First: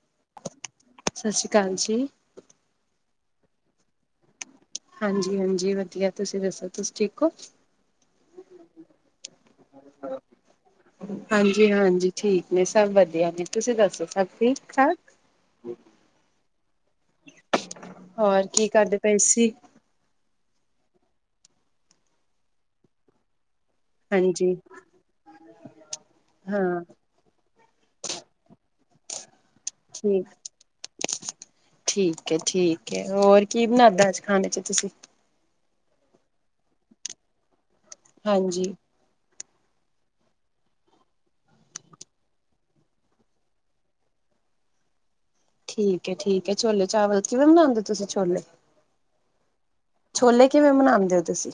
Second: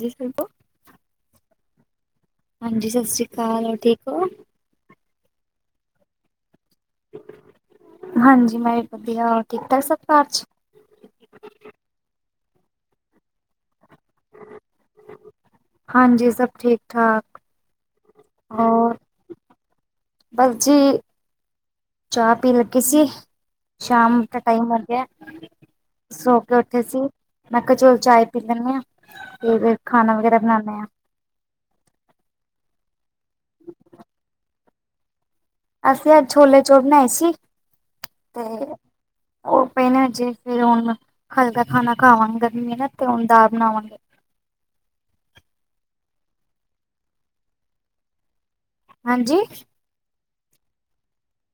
ਜੀ [unintelligible] ਸਤ ਸ਼ੀ ਅਕਾਲ ਜੀ। ਹਾਂਜੀ ਸਤਿ ਸੀ੍ ਅਕਾਲ ਹੋਰ ਠੀਕ ਹੋ ਹਾਂਜੀ-ਹਾਂਜੀ ਵਧੀਆ ਤੁਸੀਂ ਦੱਸੋ ਤੁਸੀਂ ਠੀਕ ਓ? ਹਾਂਜੀ ਮੈਂ ਵਧੀਆ ਹੋਰ ਠੀਕ-ਠਾਕ ਸਭ ਕਾਰ ਚ। ਹਾਂਜੀ-ਹਾਂਜੀ ਠੀਕ ਨੇ ਸਭ ਵਧੀਆ ਜੀ ਤੁਸੀਂ ਦੱਸੋ। ਸਭ ਠੀਕ-ਠਾਕ ਹਾਂਜੀ ਸਭ ਠੀਕ ਠਾਕ ਹੋਰ ਕੀ ਕਰਦੇ ਪਏ ਸੀ। ਬਸ ਜੀ। ਚਾਹ ਪੀ ਲੱਗੀ ਸੀ। ਸ਼ਾਮ ਦਾ ਹਾਂਜੀ ਟਾਈਮ ਹੋ ਗਿਆ ਸੋ ਕੇ ਹਾਂ ਉੱਠੇ ਸੀ। ਮੈਂ ਕਯਾ ਚੋਲੋ ਚਾਏ ਪੀ ਲੈਂਦੀ ਹਾਂ ਤੇ ਫੇਰ ਖਾਣਾ ਠੀਕ ਵਗੈਰਾ ਬਣਾਉਂਦੇ ਹਾਂ। ਠੀਕ ਹੈ, ਠੀਕ ਹੈ ਹੋਰ ਕੀ ਬਣਾਦਾ ਅੱਜ ਖਾਣੇ ਚ ਤੁਸੀਂ? ਅਸੀਂ ਅੱਜ ਛੋਲੇ- ਚੋਲ ਬਣਾਏ ਸੀ ਤੇ ਹਾਂਜੀ ਉਹ ਪਹਿ ਨਾ ਜੇ ਫੇਰ ਹੁਣ ਹਲਕਾ ਖਾਣਾ ਖਾਵਾਂਗੇ ਗਰਮੀ ਨਾ ਤੇ ਹੁਣ ਦਾ ਬਣਾਵਾਂਗੇ। ਠੀਕ ਹੈ, ਠੀਕ ਹੈ, ਛੋਲੇ- ਚਾਵਲ ਕਿਵੇਂ ਬਨਾਉਂਦੇ ਤੁਸੀਂ ਛੋਲੇ? ਹਾਂਜੀ? ਛੋਲੇ ਕਿਵੇਂ ਮਨਾੰਦੇ ਹੋ ਤੁਸੀਂ?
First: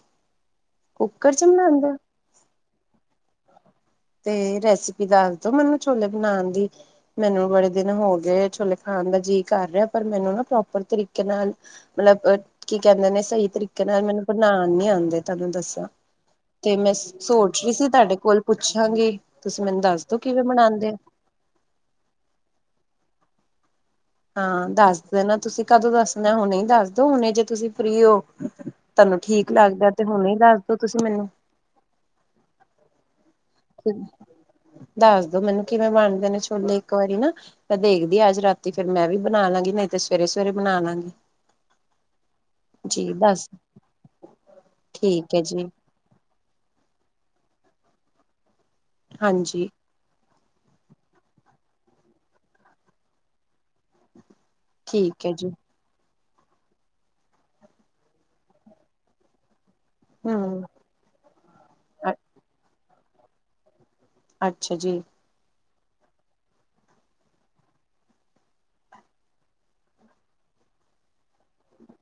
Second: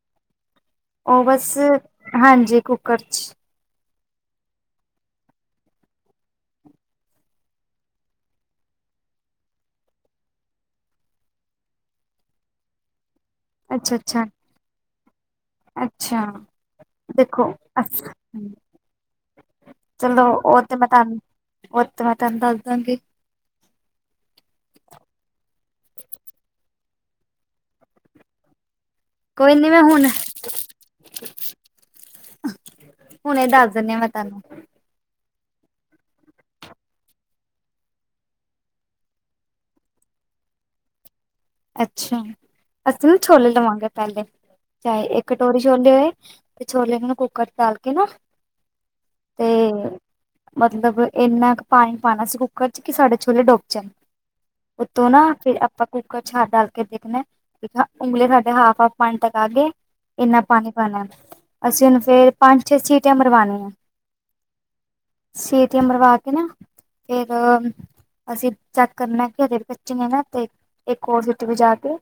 ਉਹ ਕੁੱਕਰ ਚ ਬਸ, ਬਣਾਉਂਦੇ ਹੋ? ਹਾਂਜੀ ਕੁੱਕਰ 'ਚ। ਤੇ ਰੈਸਿਪੀ ਦੱਸ ਦੋ ਮੈਨੂੰ ਛੋਲੇ ਬਣਾਨ ਦੀ। ਮੈਨੂੰ ਬੜੇ ਦਿਨ ਹੋ ਗਏ ਛੋਲੇ ਖਾਣ ਦਾ ਜੀਅ ਕਰ ਰਿਹਾ ਪਰ ਮੈਨੂੰ ਨਾ ਪ੍ਰੋਪਰ ਤਰੀਕੇ ਨਾਲ ਮਤਲਬ ਕੀ ਕਹਿੰਦੇ ਨੇ ਸਹੀ ਤਰੀਕੇ ਅੱਛਾ ਨਾਲ ਅੱਛਾ ਮੈਨੂੰ ਬਣਾਨ ਨੀ ਆੰਦੇ। ਤੁਹਾਨੂੰ ਦੱਸਿਆ, ਅੱਛਾ ਤੇ ਮੈਂ ਦੇਖੋ ਸੋਚ ਰਹੀ ਸੀ ਤਾਡੇ ਲ ਅ ਪੁੱਛਾਂਗੀ ਤੁਸੀਂ ਮੈਨੂੰ ਦੱਸ ਦੋ ਕਿਵੇਂ ਮਨਾੰਦੇ ਉਤ ਥਾ ਤਾਨੂ ਦੱਸ ਦਾਂਗੀ। ਹਾਂ ਦੱਸ ਦੇ ਨਾ ਤੁਸੀਂ ਕਦੋਂ ਦੱਸਣਾ ਹੁਣੇ ਦੱਸਦੋ ਹੁਣੇ ਜੇ ਤੁਸੀਂ ਫਰੀ ਹੋ? ਤਾਨੂੰ ਠੀਕ ਕੋਈ ਨੀ ਮੈਂ ਲੱਗਦਾ ਤੇ ਹੁਣ ਹੁਣੇ ਦੱਸਦੋ ਤੁਸੀਂ ਮੈਨੂੰ। ਹੁਣੇ ਦਾ ਦੱਸ ਦੋ ਮੈਨੂੰ ਕਿਵੇਂ ਬਣਦੇ ਨੇ ਛੋਲੇ ਇੱਕ ਵਾਰੀ ਨਾ। ਮੈਂ ਦੇਖਦੀ ਅੱਜ ਰਾਤੀ ਫੇਰ ਮੈਂ ਵੀ ਬਣਾ ਲਾਂਗੀ ਨਈ ਤੇ ਸਵੇਰੇ-ਸਵੇਰੇ ਬਣਾ ਲਾਂਗੀ। ਅੱਛਾ ਅਸੀਂ ਜੀ ਨਾ ਦੱਸ ਛੋਲੇ ਲਵਾਂਗੇ ਪੇਲੇ ਚਾਏ ਇਕ ਠੀਕ ਹੈ ਕਟੋਰੀ ਜੀ ਛੋਲੇ ਹੋਏ। ਤੇ ਛੋਲੇ ਨੂੰ ਕੁੂੱਕਰ ਚ ਤਲ ਕੇ ਨਾ ਤੇ ਹਾਂਜੀ। ਮਤਲਬ ਇੰਨਾ ਕੁ ਪਾਣੀ ਪਾਉਣਾ ਸੀ ਕੁੱਕਰ ਚ ਕਿ ਸਾਡੇ ਛੋਲੇ ਡੁੱਬ ਜਾਣ ਉੱਤੋਂ ਠੀਕ ਹੈ ਨਾ ਜੀ ਫਿਰ ਆਪਾਂ ਛੱਦ ਡਾਲ ਕੇ ਦੇਖਣਾ ਠੀਕ ਉਂਗਲੇ ਸਾਡੇ ਹਾਫ, ਹਫ ਪਾਣੀ ਤੱਕ ਆ ਗਏ। ਇੰਨਾ ਹਮ ਪਾਣੀ-ਪਾਣਾ ਅਸੀਂ ਉਹਨੂੰ ਫੇਰ ਪੰਜ, ਛੇ ਸੀਟੀਆਂ ਮਰਵਾਨੇ ਆ ਅੱਛਾ ਜੀ। ਸੀਟਿਆਂ ਮਰਵਾ ਕੇ ਨਾ ਫੇਰ ਅਸੀਂ ਚੈੱਕ ਕਰਨਾ ਕਿ ਹਜੇ ਕੱਚੇ ਨੇ ਨਾ ਤੇ ਇੱਕ ਹੋਰ ਸਿੱਟੀ ਵਜਾ ਕੇ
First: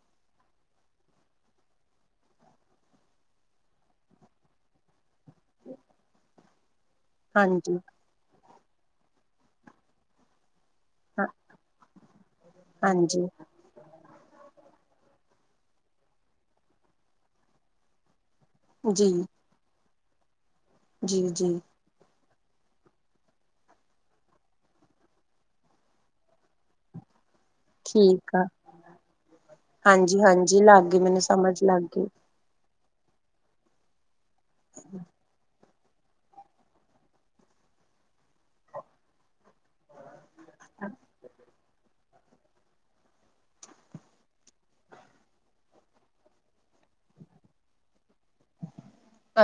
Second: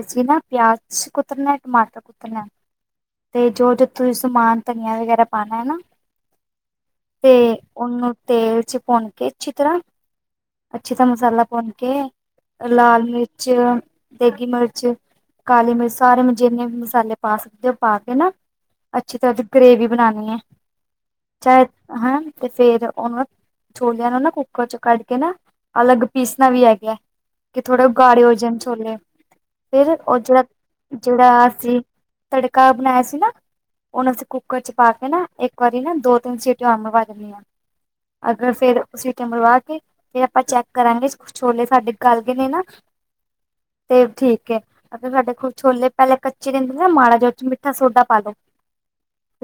ਅਸੀਂ ਨਾ ਪਿਆਜ ਕੁਤਰਨਾ, ਟਮਾਟਰ ਕੁਤਨੈ ਤੇ ਜੋ ਜੋ ਤੁਸੀਂ ਸਮਾਨ ਧਨੀਆ ਵਗੈਰਾ ਪਾਣਾ ਹੈ ਨਾ, ਤੇ ਹਾਂਜੀ ਔਹਨੂੰ ਤੇਲ ਚ ਭੌਨ ਕੇ ਅੱਛੀ ਤਰ੍ਹਾਂ, ਅੱਛੇ ਤ ਹਾਂ ਮਸਾਲਾ ਪੌਨ ਕੇ ਲਾਲ ਹਾਂਜੀ ਮਿਰਚ, ਦੇਗੀ ਮਿਰਚ ਕਾਲੀ ਮਿਰਚ ਸਾਰੇ ਜਿੰਨੇ ਵੀ ਮਸਾਲੇ ਪਾ ਸਕਦੇ ਔ ਪਾ ਕੇ ਨਾ ਜੀ ਅੱਛੀ ਤਰ੍ਹਾਂ ਦੀ ਗਰੇਵੀ ਬਣਾਣੀ ਏ, ਜੀ ਜੀ ਚਾਹੇ ਹੈਂ ਤੇ ਫੇਰ ਔਹਨੂੰ ਛੋਲਿਆਂ ਨੂੰ ਨਾ ਕੁੱਕਰ ਚ ਕੱਢ ਕੇ ਨਾ, ਅਲੱਗ ਪੀਸਣਾ ਵੀ ਹੈਗਾ ਕਿ ਥੋੜਾ ਠੀਕ ਆ ਕਾਰਯੋਜਨ ਛੋਲੇ, ਫਿਰ ਹਾਂਜੀ ਉਹ ਜਿਹੜਾ, ਹਾਂਜੀ ਲੱਗ ਗਈ ਮੈਨੂੰ ਜਿਹੜਾ ਸਮਝ ਅਸੀਂ ਲੱਗ ਗਈ ਤੜਕਾ ਬਣਾਇਆ ਸੀ ਨਾ, ਉਹਨੂੰ ਅਸੀਂ ਕੁੱਕਰ ਚ ਪਾ ਕੇ ਨਾ ਇੱਕ ਵਾਰੀ ਨਾ ਦੋ, ਤਿੰਨ ਸੀਟਿਆ ਹੋਰ ਮਰਵਾ ਦੀਨੀ ਆ, ਅਗਰ ਫੇਰ ਸੀਟਿਆ ਮਰਵਾ ਫੇਰ ਆਪਾਂ ਚੈੱਕ ਕਰਾਂਗੇ ਛੋਲੇ ਸਾਡੇ ਗਲ ਗਏ ਨੇ ਨਾ ਤੇ ਠੀਕ ਹੈ। ਅਗਰ ਸਾਡੇ ਕੂਛ ਛੋਲੇ ਪਹਿਲੇ ਕੱਚੇ ਰਹਿੰਦੇ ਨਾ ਮਾੜਾ ਜ ਔਚ ਮਿੱਠਾ ਸੋਡਾ ਪਾ ਦੋ।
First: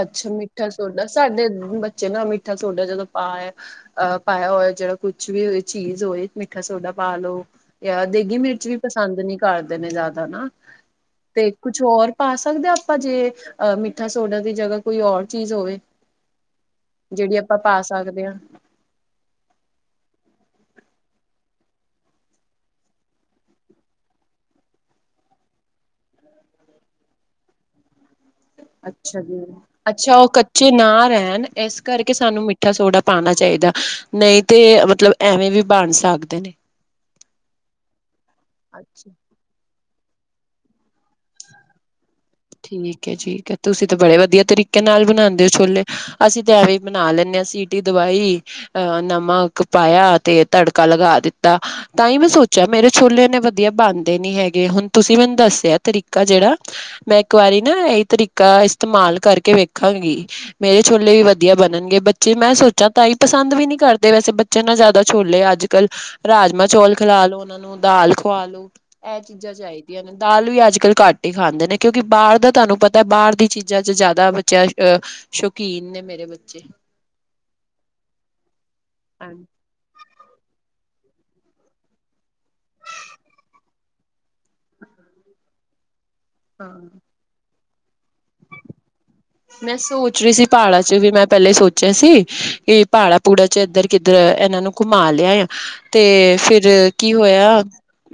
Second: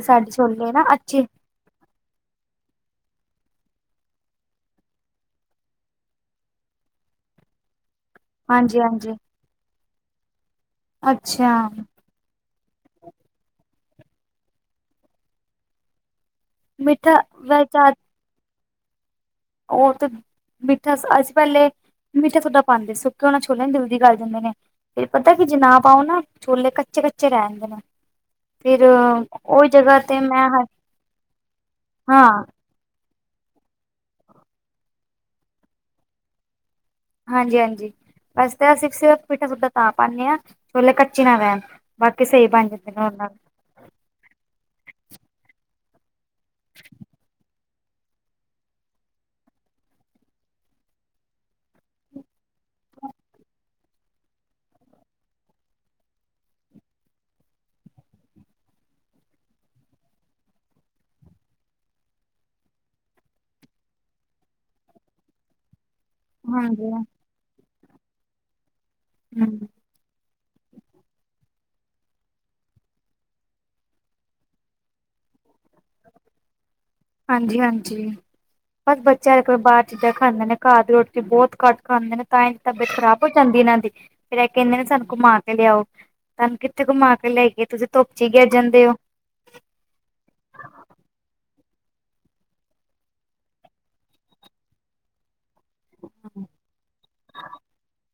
ਅੱਛਾ ਮਿੱਠਾ ਸੋਡਾ ਸਾਡੇ ਬੱਚੇ ਨਾ ਮਿੱਠਾ ਸੋਡਾ ਜਦੋਂ ਪਾ ਏ ਅਹ ਪਾਇਆ ਹੋਇਆ ਜਿਹੜਾ ਕੁਛ ਵੀ ਹੋਏ ਚੀਜ਼ ਹੋਏ ਮਿੱਠਾ ਸੋਡਾ ਪਾ ਲੋ ਯਾ ਦੇਗੀ ਮਿਰਚ ਵੀ ਹਾਂਜੀ ਹਾਂਜੀ ਪਸੰਦ ਨੀ ਕਰ ਦੇ ਜ਼ਿਆਦਾ ਨਾ, ਤੇ ਅੱਛਾ ਕੁਛ ਹੋਰ ਪਾ ਸਕਦੇ ਹਾਂ ਆਪਾਂ ਜੇ ਅਹ ਮਿੱਠਾ ਸੋਡਾ ਦੀ ਜਗ੍ਹਾ ਕੋਈ ਹੋਰ ਚੀਜ਼ ਹੋਵੇ? ਮਿੱਠਾ ਜਿਹੜੀ ਆਪਾਂ ਪਾ ਸਕਦੇ ਹਾਂ। ਓ ਤੇ ਮਿੱਠਾ ਅਸੀ ਪੈਲੇ ਮੀਠਾ ਸੋਡਾ ਪਾਂਦੇ ਸੁੱਕੇ ਓਨਾ ਛੋਲੇ ਨਾ ਜਲਦੀ ਗੱਲ ਜਾਂਦੇ ਨੇ। ਫੇਰ ਪਤੈ ਕਿ ਜੇ ਨਾ ਪਾਓ ਨਾ, ਛੋਲੇ ਕੱਚੇ-ਕੱਚੇ ਰੈਂਦੇ ਨੇ। ਫਿਰ ਅੱਛਾ ਜੀ, ਉਹ ਜਗ੍ਹਾ ਅੱਛਾ, ਤੇ ਓ ਮੈਂ ਕੱਚੇ ਨਾ ਰੈਨ ਏਸ ਕਰਕੇ ਹਾਂ ਸਾਨੂੰ ਮੀ ਮਿੱਠਾ ਸੋਡਾ ਪਾਨਾ ਚਾਈਦਾ, ਨਈ ਤੇ ਮਤਲਬ ਐਵੇਂ ਵੀ ਬੰਨ ਸਕਦੇ ਨੇ। ਹਾਂਜੀ, ਹਾਂਜੀ ਬੱਸ ਤੇ ਐ ਅੱਛਾ [unintelligible] ਮਿੱਠਾਂ ਸੋਡਾ ਤਾਂ ਪਾਨੇ ਆਂ ਛੋਲੇ ਕੱਚੇ ਨਾ ਰੈਨ। ਠੀਕ ਐ ਜੀ, ਠੀਕ ਐ, ਤੁਸੀਂ ਤੇ ਬੜੇ ਵਧੀਆ ਤਰੀਕੇ ਨਾਲ ਬਨਾਂਦੇ ਓ ਛੋਲੇ। ਅਸੀ ਤੇ ਐਵੇਂ ਈ ਬਨਾ ਲੈਨੇ ਆਂ ਸੀਟੀ ਦਵਾਈ ਅ ਨਮਕ ਪਾਇਆ, ਤੇ ਤੜਕਾ ਲਗਾ ਦਿੱਤਾ। ਤਾ ਈਂ ਮੈਂ ਸੋਚਯਾ ਮੇਰੇ ਛੋਲੇ ਏਨੇ ਵਦੀਆ ਬੰਨਦੇ ਨੀ ਹੈਗੇ, ਹੁਨ ਤੁਸੀ ਮੈਨੂੰ ਦੱਸਿਆ ਤਰੀਕਾ ਜੇੜਾ ਮੈਂ ਏਕ ਵਾਰੀ ਨਾ ਐਈ ਤਰੀਕਾ ਇਸਤੇਮਾਲ ਕਰਕੇ ਵੇਖਾਂਗੀ। ਮੇਰੇ ਛੋਲੇ ਵੀ ਵਧੀਆ ਬਨਨਗੇ, ਬੱਚੇ ਮੈਂ ਸੋਚਾਂ ਤਾ ਈ ਪਸੰਦ ਵੀ ਨੀ ਕਰਦੇ ਵੈਸੇ ਬਚ ਚਨਾ ਜਾਦਾ ਛੋਲੇ ਅੱਜ-ਕੱਲ ਰਾਜਮਾਂ ਹਾਂਜੀ ਚੋਲ ਖਿਲਾ ਲੋ ਓਨਾਂ ਨੂੰ, ਦਾਲ ਖਵਾ ਲੋ, ਐ ਚੀਜ਼ਾਂ ਹਮ ਚਾਈਦੀ। ਯਾਨੀ ਦਾਲ ਵੀ ਅੱਜ-ਕੱਲ ਘੱਟ ਈ ਖਾਂਦੇ ਨੇ ਕਿਉ ਕਿਉ ਬਾਰ ਦਾ ਤਾਨੂੰ ਪਤਾ ਬਾਰ ਦੀ ਚੀਜ਼ਾ ਚ ਜਾਦਾ ਬੱਚੇਆ ਅ ਸ਼ੌਕੀਨ ਨੇ ਮੇਰੇ ਬੱਚੇ ਹਾਂਜੀ, ਹਾਂਜੀ ਬੱਸ ਬੱਚਿਆ [unintelligible] ਬਾਰ ਚੀਜ਼ਾਂ ਖਾਂਦੇ ਨੇ ਘਰ ਦੀ ਰੋਟੀ ਬੋਤ ਘੱਟ ਖਾਂਦੇ ਨੇ, ਤਾਂ ਈ ਤਬੀਅਤ ਖਰਾਬ ਹੋ ਜਾਂਦੀ ਏਨਾ ਦੀ ਫੇਰ ਐ ਕੈਂਦੇ ਨੇ ਸਾਨੂੰ ਘੁਮਾ ਕੇ ਲਿਆਓ, ਸਾਨੂੰ ਕਿੱਥੇ ਹਾਂ। ਘੁਮਾ ਕੇ ਲੈ ਕੇ ਤੁਸੀ ਧੋੱਪ ਚ ਈ ਗਿਰ ਜਾਂਦੇ ਓ। ਮੈਂ ਸੋਚ ਰਹੀ ਸੀ ਪਹਾੜਾਂ ਚ ਵੀ ਮੈਂ ਪਹਿਲੇ ਸੋਚਿਆ ਸੀ, ਕਿ ਪਾੜਾ ਪੂੜਾ ਚ ਇੱਧਰ-ਕਿੱਧਰ ਇਹਨਾਂ ਨੂੰ। ਘੁਮਾ ਲਿਆਏ, ਤੇ ਫਿਰ ਕੀ ਹੋਇਆ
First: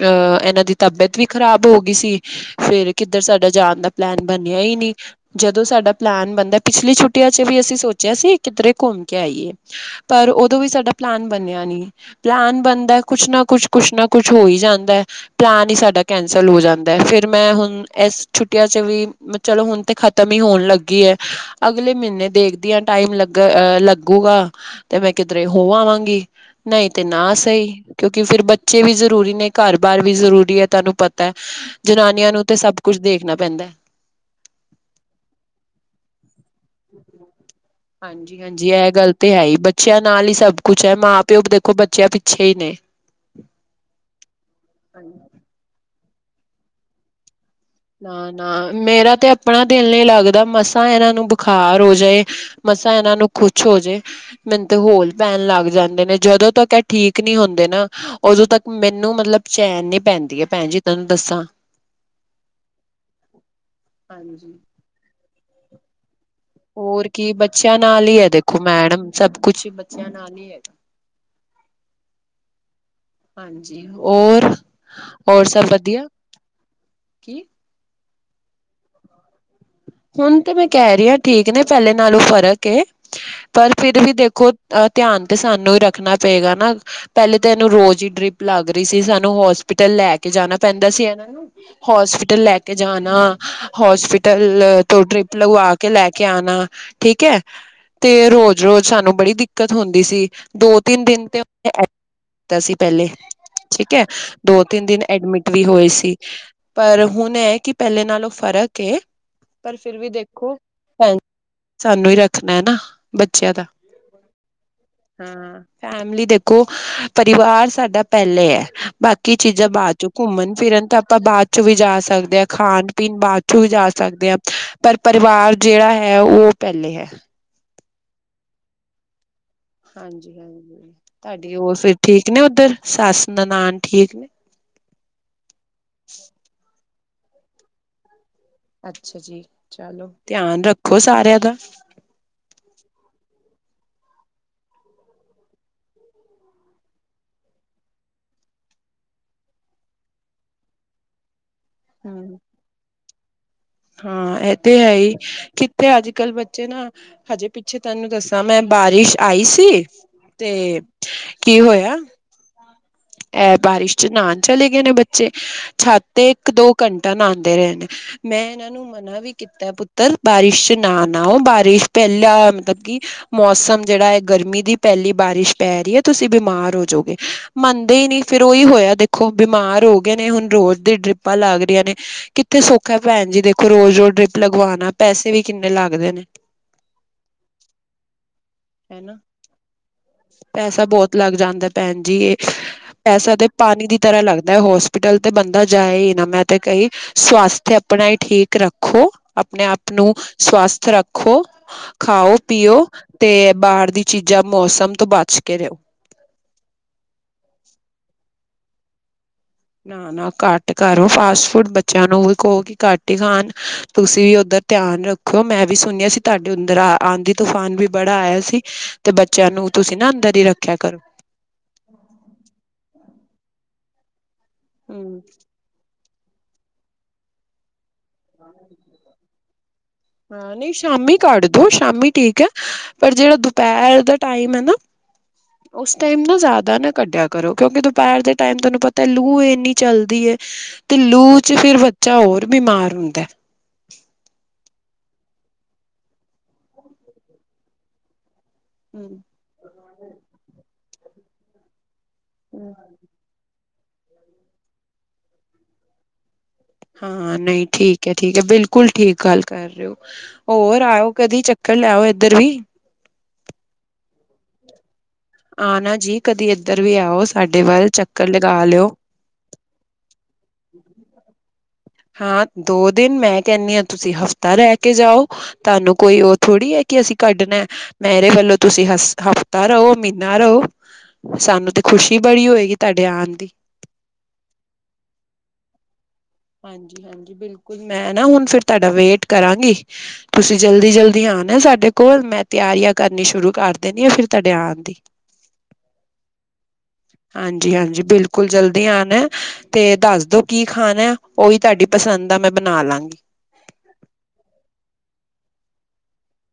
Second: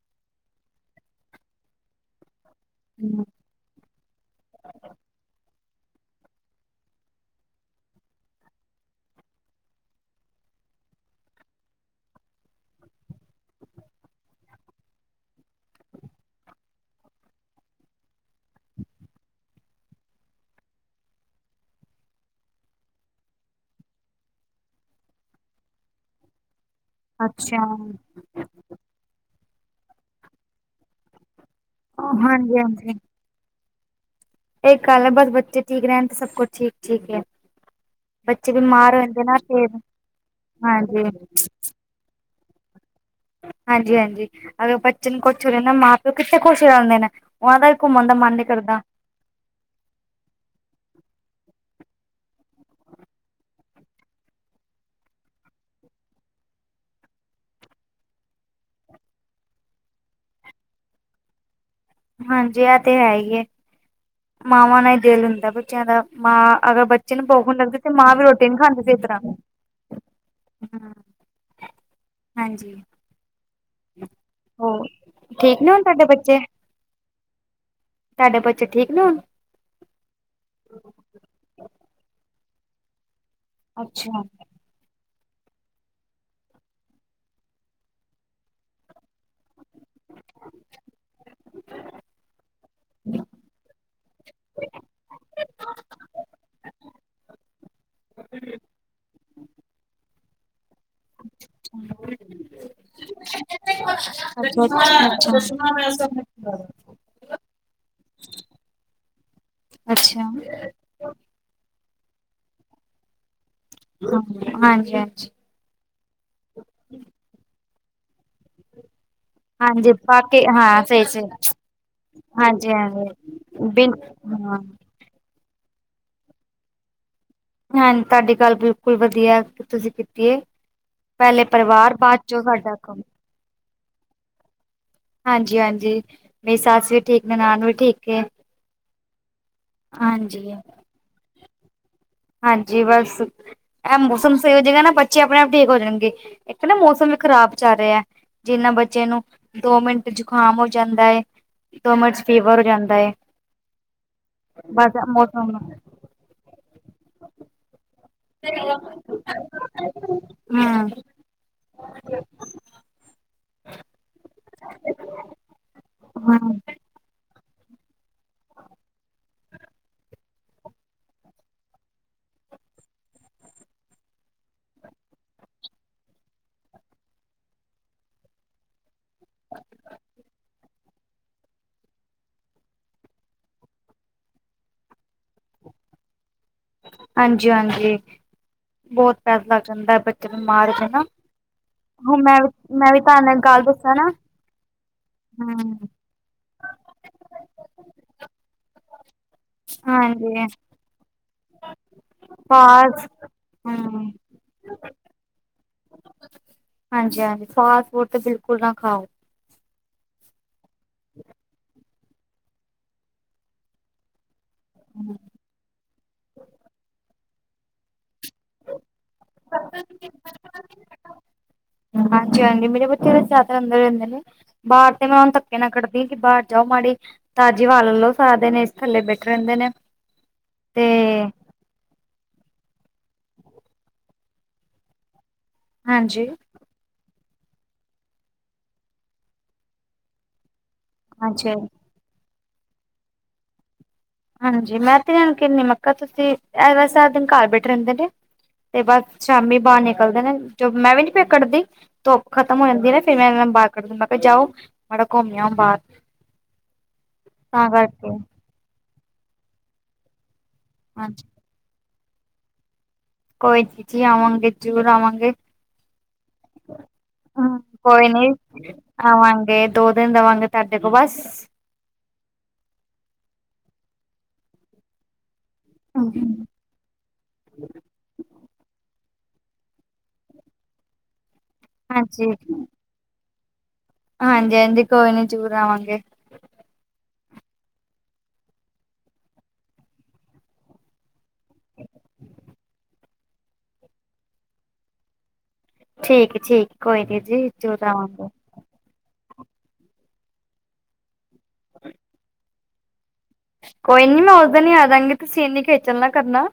ਅਹ ਇਹਨਾਂ ਦੀ ਤਬੀਅਤ ਵੀ ਖ਼ਰਾਬ ਹੋ ਗਈ ਸੀ ਫੇਰ ਕਿੱਧਰ ਸਾਡਾ ਜਾਣ ਦਾ ਪਲੈਨ ਬਣਿਆ ਹੀ ਨਹੀਂ ਜਦੋਂ ਸਾਡਾ ਪਲਾਨ ਬਣਦਾ ਪਿਛਲੀ ਛੁੱਟੀਆਂ ਚ ਵੀ ਅਸੀਂ ਸੋਚਿਆ ਸੀ, ਕਿੱਧਰੇ ਘੁੰਮ ਕੇ ਆਈਏ। ਪਰ ਉਦੋਂ ਵੀ ਸਾਡਾ ਪਲਾਨ ਬਣਿਆ ਨੀ। ਪਲਾਨ ਬਨਦਾ ਕੁਛ ਨਾ ਕੁਛ, ਕੁਛ ਨਾ ਕੁਛ ਹੋ ਈ ਜਾਂਦਾ। ਪਲਾਨ ਈ ਸਾਡਾ ਕੈਂਸਲ ਹੋ ਜਾਂਦੈ, ਫੇਰ ਮੈਂ ਹੁਨ ਐਸ ਛੁੱਟੀਆਂ ਚ ਵੀ, ਚਲੋ ਹੁਨ ਤੇ ਖਤਮ ਈ ਹੋਨ ਲੱਗ ਕਿ ਐ ਅਗਲੇ ਮੀਨੇ ਦੇਖਦੀ ਆਂ ਟਾਈਮ ਲੱਗਾ ਅ ਲੱਗੂਗਾ। ਤੇ ਮੈਂ ਕਿੱਧਰੇ ਹੋ ਆਵਾਂਗੀ, ਨਈਂ ਤੇ ਨਾ ਅੱਛਾ। ਸਈ ਕਿਉਕਿ ਫੇਰ ਬੱਚੇ ਵੀ ਜ਼ਰੂਰੀ ਨੇ, ਘਰ ਬਾਰ ਵੀ ਜ਼ਰੂਰੀ ਐ ਤੁਹਾਨੂੰ ਪਤਾ ਜਨਾਨੀਆਂ ਨੂੰ ਤੇ ਹਾਂਜੀ ਸਬ ਕੁਝ ਦੇਖਨਾ ਪੈਂਦਾ ਏਕ ਗੱਲ ਏ ਬੱਸ ਬੱਚੇ ਠੀਕ ਰਹਿਣ ਤੇ ਸਬ ਕੁੱਛ ਠੀਕ, ਠੀਕ ਏ। ਹਾਂਜੀ, ਹਾਂਜੀ ਐ ਗੱਲ ਤੇ ਹੈਈ ਬੱਚਿਆਂ ਨਾਲ ਈ ਸਬ ਕੁੱਛ ਐ, ਹਾਂਜੀ ਮਾਂ-ਪਿਓ ਦੇਖੋ ਬਚ [unintelligible] ਪਿੱਛੇ ਈ ਨੇ। ਹਾਂਜੀ, ਹਾਂਜੀ ਅਗਰ ਬੱਚੇ ਨੂੰ ਕੁਛ ਹੋਜੇ ਨਾ ਮਾਂ-ਪਿਓ ਕਿੱਥੇ ਖੁਸ਼ ਰਹਿੰਦੇ ਨੇ ਉਨਾਂ ਦਾ ਘੁੰਮਣ ਦਾ ਨਾ, ਮਨ ਨੀ ਨਾ ਕਰਦਾ ਮੇਰਾ ਤੇ ਅਪ ਅਪਣਾ ਦਿਲ ਨਈ ਲੱਗਦਾ ਮਸਾਂ ਐਨਾਂ ਨੂੰ ਬੁਖਾਰ ਹੋਜੇ, ਮਸਾਂ ਐਨਾਂ ਨੂੰ ਕੁੱਛ ਹੋਜੇ। ਮੈਨੂੰ ਤੇ ਹੋਲ ਪੈਨ ਲੱਗ ਜਾਂਦੇ ਨੇ ਜਦੋ ਤੱਕ ਐ ਠੀਕ ਨੀ ਹੁੰਦੇ ਨਾ ਓਦੋ ਤੱਕ ਮੈਨੂੰ ਮਤਲਬ ਚੈਨ ਨੀ ਪੈਂਦੀ ਐ ਭੈਣ ਜੀ ਤੁਹਾਨੂੰ ਦੱਸਾ ਹਾਂਜੀ, ਐ ਤੇ ਹੈਈ ਏ ਹਾਂਜੀ ਮਾਵਾਂ ਨਾ ਈ ਦਿਲ ਹੁੰਦਾ ਬੱਚਿਆਂ ਦਾ। ਮਾਂ ਅਗਰ ਹੋਰ ਬੱਚੇ ਨੂੰ ਕੀ ਭੁੱਖ ਨੀ ਲੱਗਦੀ, ਬੱਚਿਆਂ ਤੇ ਨਾਲ ਮਾਂ ਹੀ ਵੀ ਹੈ ਰੋਟੀ ਨੀ ਦੇਖੋ ਖਾਂਦੀ ਸਈ ਮੈਡਮ ਤਰਾ ਸਭ ਕੁਛ ਬੱਚਿਆਂ ਨਾਲ ਹੀ ਹੈਗਾ ਹਾਂਜੀ। ਹਾਂਜੀ, ਔਰ ਹੋਰ ਹੋਰ ਠੀਕ ਨੇ ਸਭ ਹੁਣ ਤੁਹਾਡੇ ਵਧੀਆ। ਬੱਚੇ ਕੀ ਤੁਹਾਡੇ ਬੱਚੇ ਠੀਕ ਨੇ ਹੁਣ? ਹੁਣ ਤੇ ਮੈਂ ਕਹਿ ਰੀ ਠੀਕ ਨੇ ਪਹਿਲਾ ਨਾਲੋ ਫ਼ਰਕ ਏ ਪਰ ਫੇਰ ਵੀ ਅੱਛਾ ਦੇਖੋ ਧਿਆਨ ਤੇ ਸਾਨੂੰ ਈ ਰੱਖਨਾ ਪਏਗਾ ਨਾ ਪਹਿਲਾ ਤੇ ਏਨੂੰ ਰੋਜ਼ ਈ ਡਰਿਪ ਲੱਗ ਰੀ ਸੀ ਸਾਨੂੰ ਹੋਸਪਿਟਲ ਲੈ ਕੇ ਜਾਣਾ ਪੈਂਦਾ ਸੀ ਐਨਾ ਨੂੰ ਹੋਸਪਿਟਲ ਲੈ ਕੇ ਜਾਣਾ, ਹੋਸਪਿਟਲ ਤੋ ਡਰਿੱਪ ਲਗਵਾ ਕੇ, ਲੈਕੇ ਆਣਾ ਠੀਕ ਐ ਤੇ ਰੋਜ਼-ਰੋਜ਼ ਸਾਨੂੰ ਬੜੀ ਦਿੱਕਤ ਹੁੰਦੀ ਸੀ, ਦੋ-ਤਿੰਨ ਦਿਨ ਤੇ ਕੀਤਾ ਸੀ ਪਹਿਲੇ ਅੱਛਾ ਠੀਕ ਅਤਦੋ ਤਿੰਨ ਦਿਨ ਅੱਛਾ ਅੱਛਾ ਐਡਮਿਟ ਵੀ ਹੋਏ ਸੀ਼ ਪਰ ਹੁਣ ਇਹ ਕਿ ਪਹਿਲੇ ਨਾਲੋ ਫ਼ਰਕ ਏ ਪਰ ਫਿਰ ਵੀ ਅੱਛਾ ਦੇਖੋ ਸਾਨੂੰ ਹੀ ਰੱਖਣਾ ਨਾ ਬੱਚਿਆਂ ਦਾ ਹਾਂ ਹਾਂਜੀ-ਹਾਂਜੀ ਹਾਂ ਫੈਮਲੀ ਦੇਖੋ ਪਰਿਵਾਰ ਸਾਡਾ ਪਹਿਲੇ ਐ ਬਾਕੀ ਕੀ ਚੀਜ਼ਾਂ ਹਾਂਜੀ ਬਾਅਦ ਚੋਂ ਬਾਕੀ ਘੁੰਮਣ ਹਾਂ ਫਿਰਨ ਤਾਂ ਸਹੀ ਆਪਾਂ ਸਹੀ ਬਾਅਦ ਚੋਂ ਵੀ ਜਾ ਸਕਦੇ ਹਾਂ ਹਾਂਜੀ ਖਾਣ ਪੀਣ ਬਾ ਅਦ ਹਾਂਜੀ ਜਾ ਬਿਲ ਸਕਦੇ ਆ ਹਾਂ ਪਰ ਪਰਿਵਾਰ ਜਿਹੜਾ ਹੈ ਉਹ ਪਹਿਲੇ ਹੈ। ਹਾਂਜੀ, ਤੁਹਾਡੀ ਗੱਲ ਬਿਲਕੁਲ ਵਧੀਆ ਤੁਸੀਂ ਕੀਤੀ ਹੈ ਹਾਂਜੀ-ਹਾਂਜੀ ਪਹਿਲੇ ਤੁਹਾਡੀ ਹੋਰ ਫਿਰ ਪਰਿਵਾਰ ਬਾਅਦ ਠੀਕ ਨੇ ਚੋਂ ਉੱਧਰ ਸਾਡਾ ਕੰਮ ਸੱਸ ਨਨਾਣ ਠੀਕ ਨੇ ਹਾਂਜੀ-ਹਾਂਜੀ! ਮੇਰੀ ਸੱਸ ਵੀ ਠੀਕ ਨਨਾਣ ਵੀ ਠੀਕ ਵੇ ਅੱਛਾ ਜੀ, ਚਲੋ ਧਿਆਨ ਰੱਖੋ ਸਾਰਿਆਂ ਦਾ। ਹਾਂਜੀ। ਬਸ ਇਹ ਮੌਸਮ ਸਹੀ ਹੋਜੇਗਾ ਨਾ ਬੱਚੇ ਆਪਣੇ ਆਪ ਠੀਕ ਹੋ ਜਾਣਗੇ। ਇੱਕ ਨਾ ਮੌਸਮ ਵੀ ਖਰਾਬ ਚੱਲ ਰਿਹਾ ਜਿੰਨਾ ਬੱਚੇ ਨੂੰ ਦੋ ਮਿੰਟ ਜੁਕਾਮ ਹੋ ਜਾਂਦਾ ਏ। ਤੋਮਰ ਚ ਹਮ ਫੀਵਰ ਹੋ ਜਾਂਦਾ ਐ। ਹਾਂ, ਇਹ ਤੇ ਹੈ ਹੀ ਕਿੱਥੇ ਅੱਜ ਕੱਲ ਬੱਚੇ ਨਾ ਹਜੇ ਪਿੱਛੇ ਤੈਨੂੰ ਦੱਸਾਓਓ ਤਾਂ ਮੈਂ ਹਮ ਬਾਰਿਸ਼ ਆਈ ਸੀ ਤੇ ਕੀ ਹੋਇਆ ਇਹ ਬਾਰਿਸ਼ ਚ ਨਹਾਾਨ ਚਲੇ ਗਏ ਨੇ ਬੱਚੇ ਛਤ ਇੱਕ ਹਮ ਦੋ ਘੰਟਾ ਨਹਾਣ [unintelligible] ਮੈਂ ਐਨਾ ਨੂੰ ਮਨਾ ਵੀ ਕੀਤਾ ਪੁੱਤਰ ਬਾਰਿਸ਼ ਚ ਨਾਓ ਬਾਰਿਸ਼ ਪਹਿਲਾ ਮਤਲਬ ਕਿ ਮੌਸਮ ਜਿਹੜਾ ਏ ਗਰਮੀ ਦੀ ਪਹਿਲੀ ਬਾਰਿਸ਼ ਪੈ ਰੀ ਏ, ਤੁਸੀ ਬਿਮਾਰ ਹੋਜੋਗੇ। ਮੰਨਦੇ ਈ ਨਈ ਫੇਰ ਓਈ ਹੋਇਆ ਦੇਖੋ ਬਿਮਾਰ ਹੋਗੇ ਨੇ, ਹੁਣ ਰੋਜ਼ ਦੀ ਡਰਿੱਪਾਂ ਲੱਗ ਰਿਆਂ ਨੇ ਕਿੱਥੇ ਸੋਖਾ ਭੈਣ ਜੀ, ਦੇਖੋ ਰੋਜ਼-ਰੋਜ਼ ਡਰਿਪ ਲਗਵਾਨਾ, ਪੈਸੇ ਵੀ ਕਿੰਨੇ ਲੱਗਦੇ ਨੇ। ਹਾਂਜੀ-ਹਾਂਜੀ ਹਨਾ ਬਹੁਤ ਪੈਸਾ ਲੱਗ ਜਾਂਦਾ ਬੱਚੇ ਬਿਮਾਰ ਪੈਸਾ ਤੇ। ਬਹੁਤ ਲੱਗ ਭੈਣ ਜੀ ਪੈਸਾ ਇੱਕ ਤੇ ਗੱਲ ਪਾਣੀ ਦੱਸਾਂ ਦੀ ਨਾ ਤਰ੍ਹਾਂ ਲੱਗਦਾ ਹੋਸਪਿਟਲ ਤੇ ਬੰਦਾ ਹਮ ਜਾਏ ਮੈਂ ਤੇ ਕਹੀ ਸਵਾਸਥ ਆਪਣਾ ਹੀ ਠੀਕ ਰੱਖੋ ਆਪਣੇ ਆਪ ਨੂੰ ਹਾਂਜੀ ਸਵਸਥ ਰੱਖੋ ਖਾਓ- ਪੀਓ ਬਸ ਤੇ ਬਾਹਰ ਦੀ ਹਮ ਚੀਜ਼ਾਂ, ਮੌਸਮ ਤੋਂ ਬਚ ਕੇ ਰਹੋ। ਹਾਂਜੀ -ਹਾਂਜੀ ਫਾਸਟ ਫੂਡ ਤੇ, ਬਿਲਕੁਲ ਨਾ ਖਾਓ। ਨਾ- ਨਾ ਘੱਟ ਕਰੋ ਫਾਸਟ ਫੂਡ, ਬੱਚਿਆਂ ਨੂੰ ਵੀ ਕਹੋ ਕਿ ਘੱਟ ਹੀ ਖਾਣ। ਤੁਸੀਂ ਵੀ ਉੱਧਰ ਧਿਆਨ ਰੱਖਿਓ। ਮੈਂ ਵੀ ਸੁਣਿਆ ਸੀ ਤੁਹਾਡੇ ੳਧਰ, ਆਧੀ- ਤੂਫਾਨ ਵੀ ਬੜਾ ਆਇਆ ਸੀ। ਤੇ ਬੱਚਿਆਂ ਨੂੰ ਤੁਸੀਂ ਨਾ, ਅੰਦਰ ਹੀ ਰੱਖਿਆ ਕਰੋ। ਹਾਂਜੀ- ਹਾਂਜੀ। ਮੇਰੇ ਬੱਚੇ ਜਿਆਦਾ ਅੰ ਦਰ ਰਹਿੰਦੇ ਨੇ। ਬਾਹਰ ਤੇ ਹਮ ਮੈਂ ਹੁਣ ਤੱਕ ਮੈਂ ਕੱਢਦੀ ਕੀ ਬਾਹਰ ਜਾਓ ਮਾੜੀ। ਤਾਜ਼ੀ ਹਵਾ ਲ ਲਓ ਸਾਰਾ ਦਿਨ ਏਸੀ ਥੱਲੇ ਬੈਠੇ ਰਹਿੰਦੇ ਨੇ। ਹਾਂ, ਨਹੀਂ ਤੇ ਸ਼ਾਮੀ ਕੱਢ ਦਿਓ ਸ਼ਾਮੀ ਠੀਕ ਹੈ। ਪਰ ਜਿਹੜਾ ਦੁਪਹਿਰ ਦਾ ਟਾਈਮ ਹੈ, ਨਾ ਉਸ ਟਾਈਮ ਹਾਂਜੀ। ਨਾ ਜ਼ਿਆਦਾ ੱਦਾਂ ਨਾ ਕੱਢਿਆ ਕਰੋ, ਕਿਉਂਕਿ ਦੁਪਹਿਰ ਦੇ ਟਾਈਮ ਤੁਹਾਨੂੰ ਪਤਾ ਲੂ ਇੰਨੀ ਚੱਲਦੀ ਹੈ। ਤੇ ਲੂ ਵਿਚ, ਅੱਛਾ। ਫੇਰ ਬੱਚਾ ਹੋਰ ਬਿਮਾਰ ਹੁੰਦਾ। ਹਾਂਜੀ, ਮੈਂ ਤੇ ਐ ਨ ਕਿਨੀ ਮੱ ਕ ਤੁਸੀਂ ਐਵੇ ਸਾਰਾ ਦਿਨ ਘਰ ਬੈਠੇ ਰਹਿੰਦੇ ਨੇ। ਤੇ ਬਸ ਸ਼ਾਮੀ ਬਾਹਰ ਨਿਕਲਦੇ ਨੇ। ਜੋ ਮੈਂ ਵੀ ਨੀ ਫੇਰ ਕਢਦੀ, ਧੁੱਪ ਖਤਮ ਹੋ ਜਾਂਦੀ ਐ। ਫੇਰ ਮੈਂ ਇਹਨਾਂ ਨੂੰ ਬਾਹਰ ਕੱ ਦ ਮ ਕਿਹਾ ਜਾਓ ਮਾੜਾ ਘੁੰਮਿਆ ਬਾਹਰ। ਹਾਂ, ਨਹੀਂ ਤਾਂ ਠੀਕ ਕਰਕੇ ਹੈ- ਠੀਕ ਹੈ ਬਿਲਕੁਲ ਠੀਕ ਗੱਲ ਕਰ ਰਹੇ ਹੋ। ਹੋਰ ਆਇਓ ਹਾਂਜੀ ਕਦੀ ਚੱਕਰ ਲਿਆਓ ਇੱਧਰ ਵੀ। ਕੋਈ ਨੀ ਜੀ ਆਵਾਂਗੇ, ਜ਼ਰੂਰ ਆਵਾਂਗੇ। ਆ ਨਾ ਜੀ, ਕਦੀ ਇੱਧਰ ਵੀ ਆਓ। ਸਾਡੇ ਵੱਲ ਚੱਕਰ ਲਗਾ ਲਿਓ। ਖਵਾਂਗੇ। ਦੋ ਦਿਨ ਰਵਾਂਗੇ ਤੁਹਾਡੇ ਕੋਲ ਬਸ। ਹਾਂ, ਦੋ ਦਿਨ। ਮੈਂ ਕਹਿੰਦੀ ਹਾਂ ਤੁਸੀਂ ਹਫ਼ਤਾ ਰਹਿ ਕੇ ਜਾਓ। ਤੁਹਾਨੂੰ ਕੋਈ ਹੂੰ। ਉਹ ਥੋੜੀ ਹੈ, ਕਿ ਅਸੀਂ ਕੱਢਣਾ ਮੇਰੇ ਵੱਲੋਂ ਤੁਸੀਂ ਹਫ ਤਾ ਰਹੋ, ਮਹੀਨਾ ਰਹੋ, ਸਾਨੂੰ ਤੇ ਖੁਸ਼ੀ ਹਾਂਜੀ, ਬੜੀ ਹੋਏਗੀ ਤੁਹਾਡੇ ਆਉਣ ਦੀ। ਹਾਂਜੀ- ਹਾਜੀ, ਕੋਈ ਨੀ ਜਰੂਰ ਆਵਾਂਗੇ। ਹਾਂਜੀ -ਹਾਂਜੀ, ਬਿਲਕੁਲ ਮੈਂ ਨਾ ਹੁਣ ਫੇਰ ਤੁਹਾਡਾ ਵੇਟ ਕਰਾਂਗੀ। ਤੁਸੀਂ ਜਲਦੀ- ਜਲਦੀ ਆਣਾ ਏ, ਸਾਡੇ ਕੋਲ ਮੈਂ ਤਿਆਰੀਆਂ ਕਰਨੀਆਂ ਸ਼ੁਰੂ ਕਰ ਦੇਣੀ ਆ। ਫੇਰ ਤੁਹਾਡੇ ਆਉਣ ਦੀ। [inaudible] ਠੀਕ-ਠੀਕ ਕੋਈ ਨੀ ਜੀ, ਜਰੂਰ ਆਵਾਂਗੇ। ਦੀ ਆਣਾ ਹੈ, ਤੇ ਦੱਸ ਦੋ ਕੀ ਖਾਣਾ ਉਹੀ ਤੁਹਾਡੀ ਪਸੰਦ ਦਾ, ਮੈਂ ਬਣਾ ਲਾਂਗੀ। ਕੋਈ ਨੀ ਮੈਂ ਉਸ ਦਿਨ ਹੀ ਆ ਜਾਂਗੀ। ਤੁਸੀਂ ਇੰਨੀ ਖੇਚਲ ਨਾ ਕਰਨਾ।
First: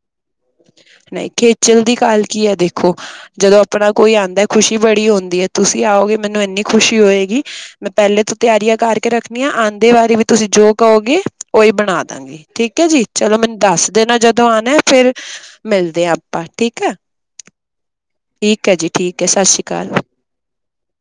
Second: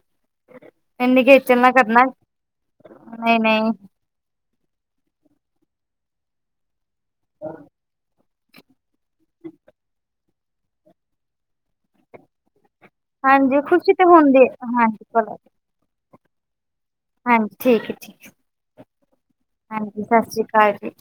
ਇੰਨੀ ਨਹੀਂ ਨਾ ਖੇਚਲ ਦੀ ਕਰਨਾ। ਕਾਲ ਕੀ ਹੈ। ਦੇਖੋ ਜਦੋਂ ਨਹੀਂ-ਨਹੀਂ ਆਪਣਾ ਕੋਈ ਆਉਂਦਾ ਹੈ, ਖੁਸ਼ੀ ਬੜੀ ਹੁੰਦੀ ਹੈ। ਤੁਸੀਂ ਆਓਗੇ ਮੈਨੂੰ ਇੰਨੀ ਖੁਸ਼ੀ ਹੋਏਗੀ ਮੈਂ, ਪਹਿਲੇ ਤੋਂ ਤਿਆਰੀਆਂ ਕਰਕੇ ਰੱਖਣੀਆਂ। ਆਂਦੇ ਵਾਰੀ ਵੀ ਤੁਸੀਂ ਜੋ ਕਹੋਗੇ ਉਹੀ ਬਣਾ ਦਾ ਗੀ। ਠੀਕ ਹੈ ਜੀ। ਚਲੋ ਮੈਨੂੰ ਹਾਂਜੀ ਦੱਸ ਖੁਸ਼ੀ ਤੇ ਦੇਣਾ ਹੁੰਦੀ ਜਦੋਂ ਆਉਣਾ। ਹਾਂਜੀ ਫੇਰ ਭਲਾ ਮਿਲਦੇ ਹ ਆਪਾਂ ਠੀਕ ਹੈ। ਹਾਂਜੀ, ਠੀਕ ਹੈ-ਠੀਕ ਹੈ। ਠੀਕ ਹੈ ਜੀ, ਠੀਕ ਹੈ ਸਤ ਸ਼੍ਰੀ ਅਕਾਲ ਹਾਂਜੀ, ਸਤਿ ਸ਼੍ਰੀ ਅਕਾਲ ਜੀ।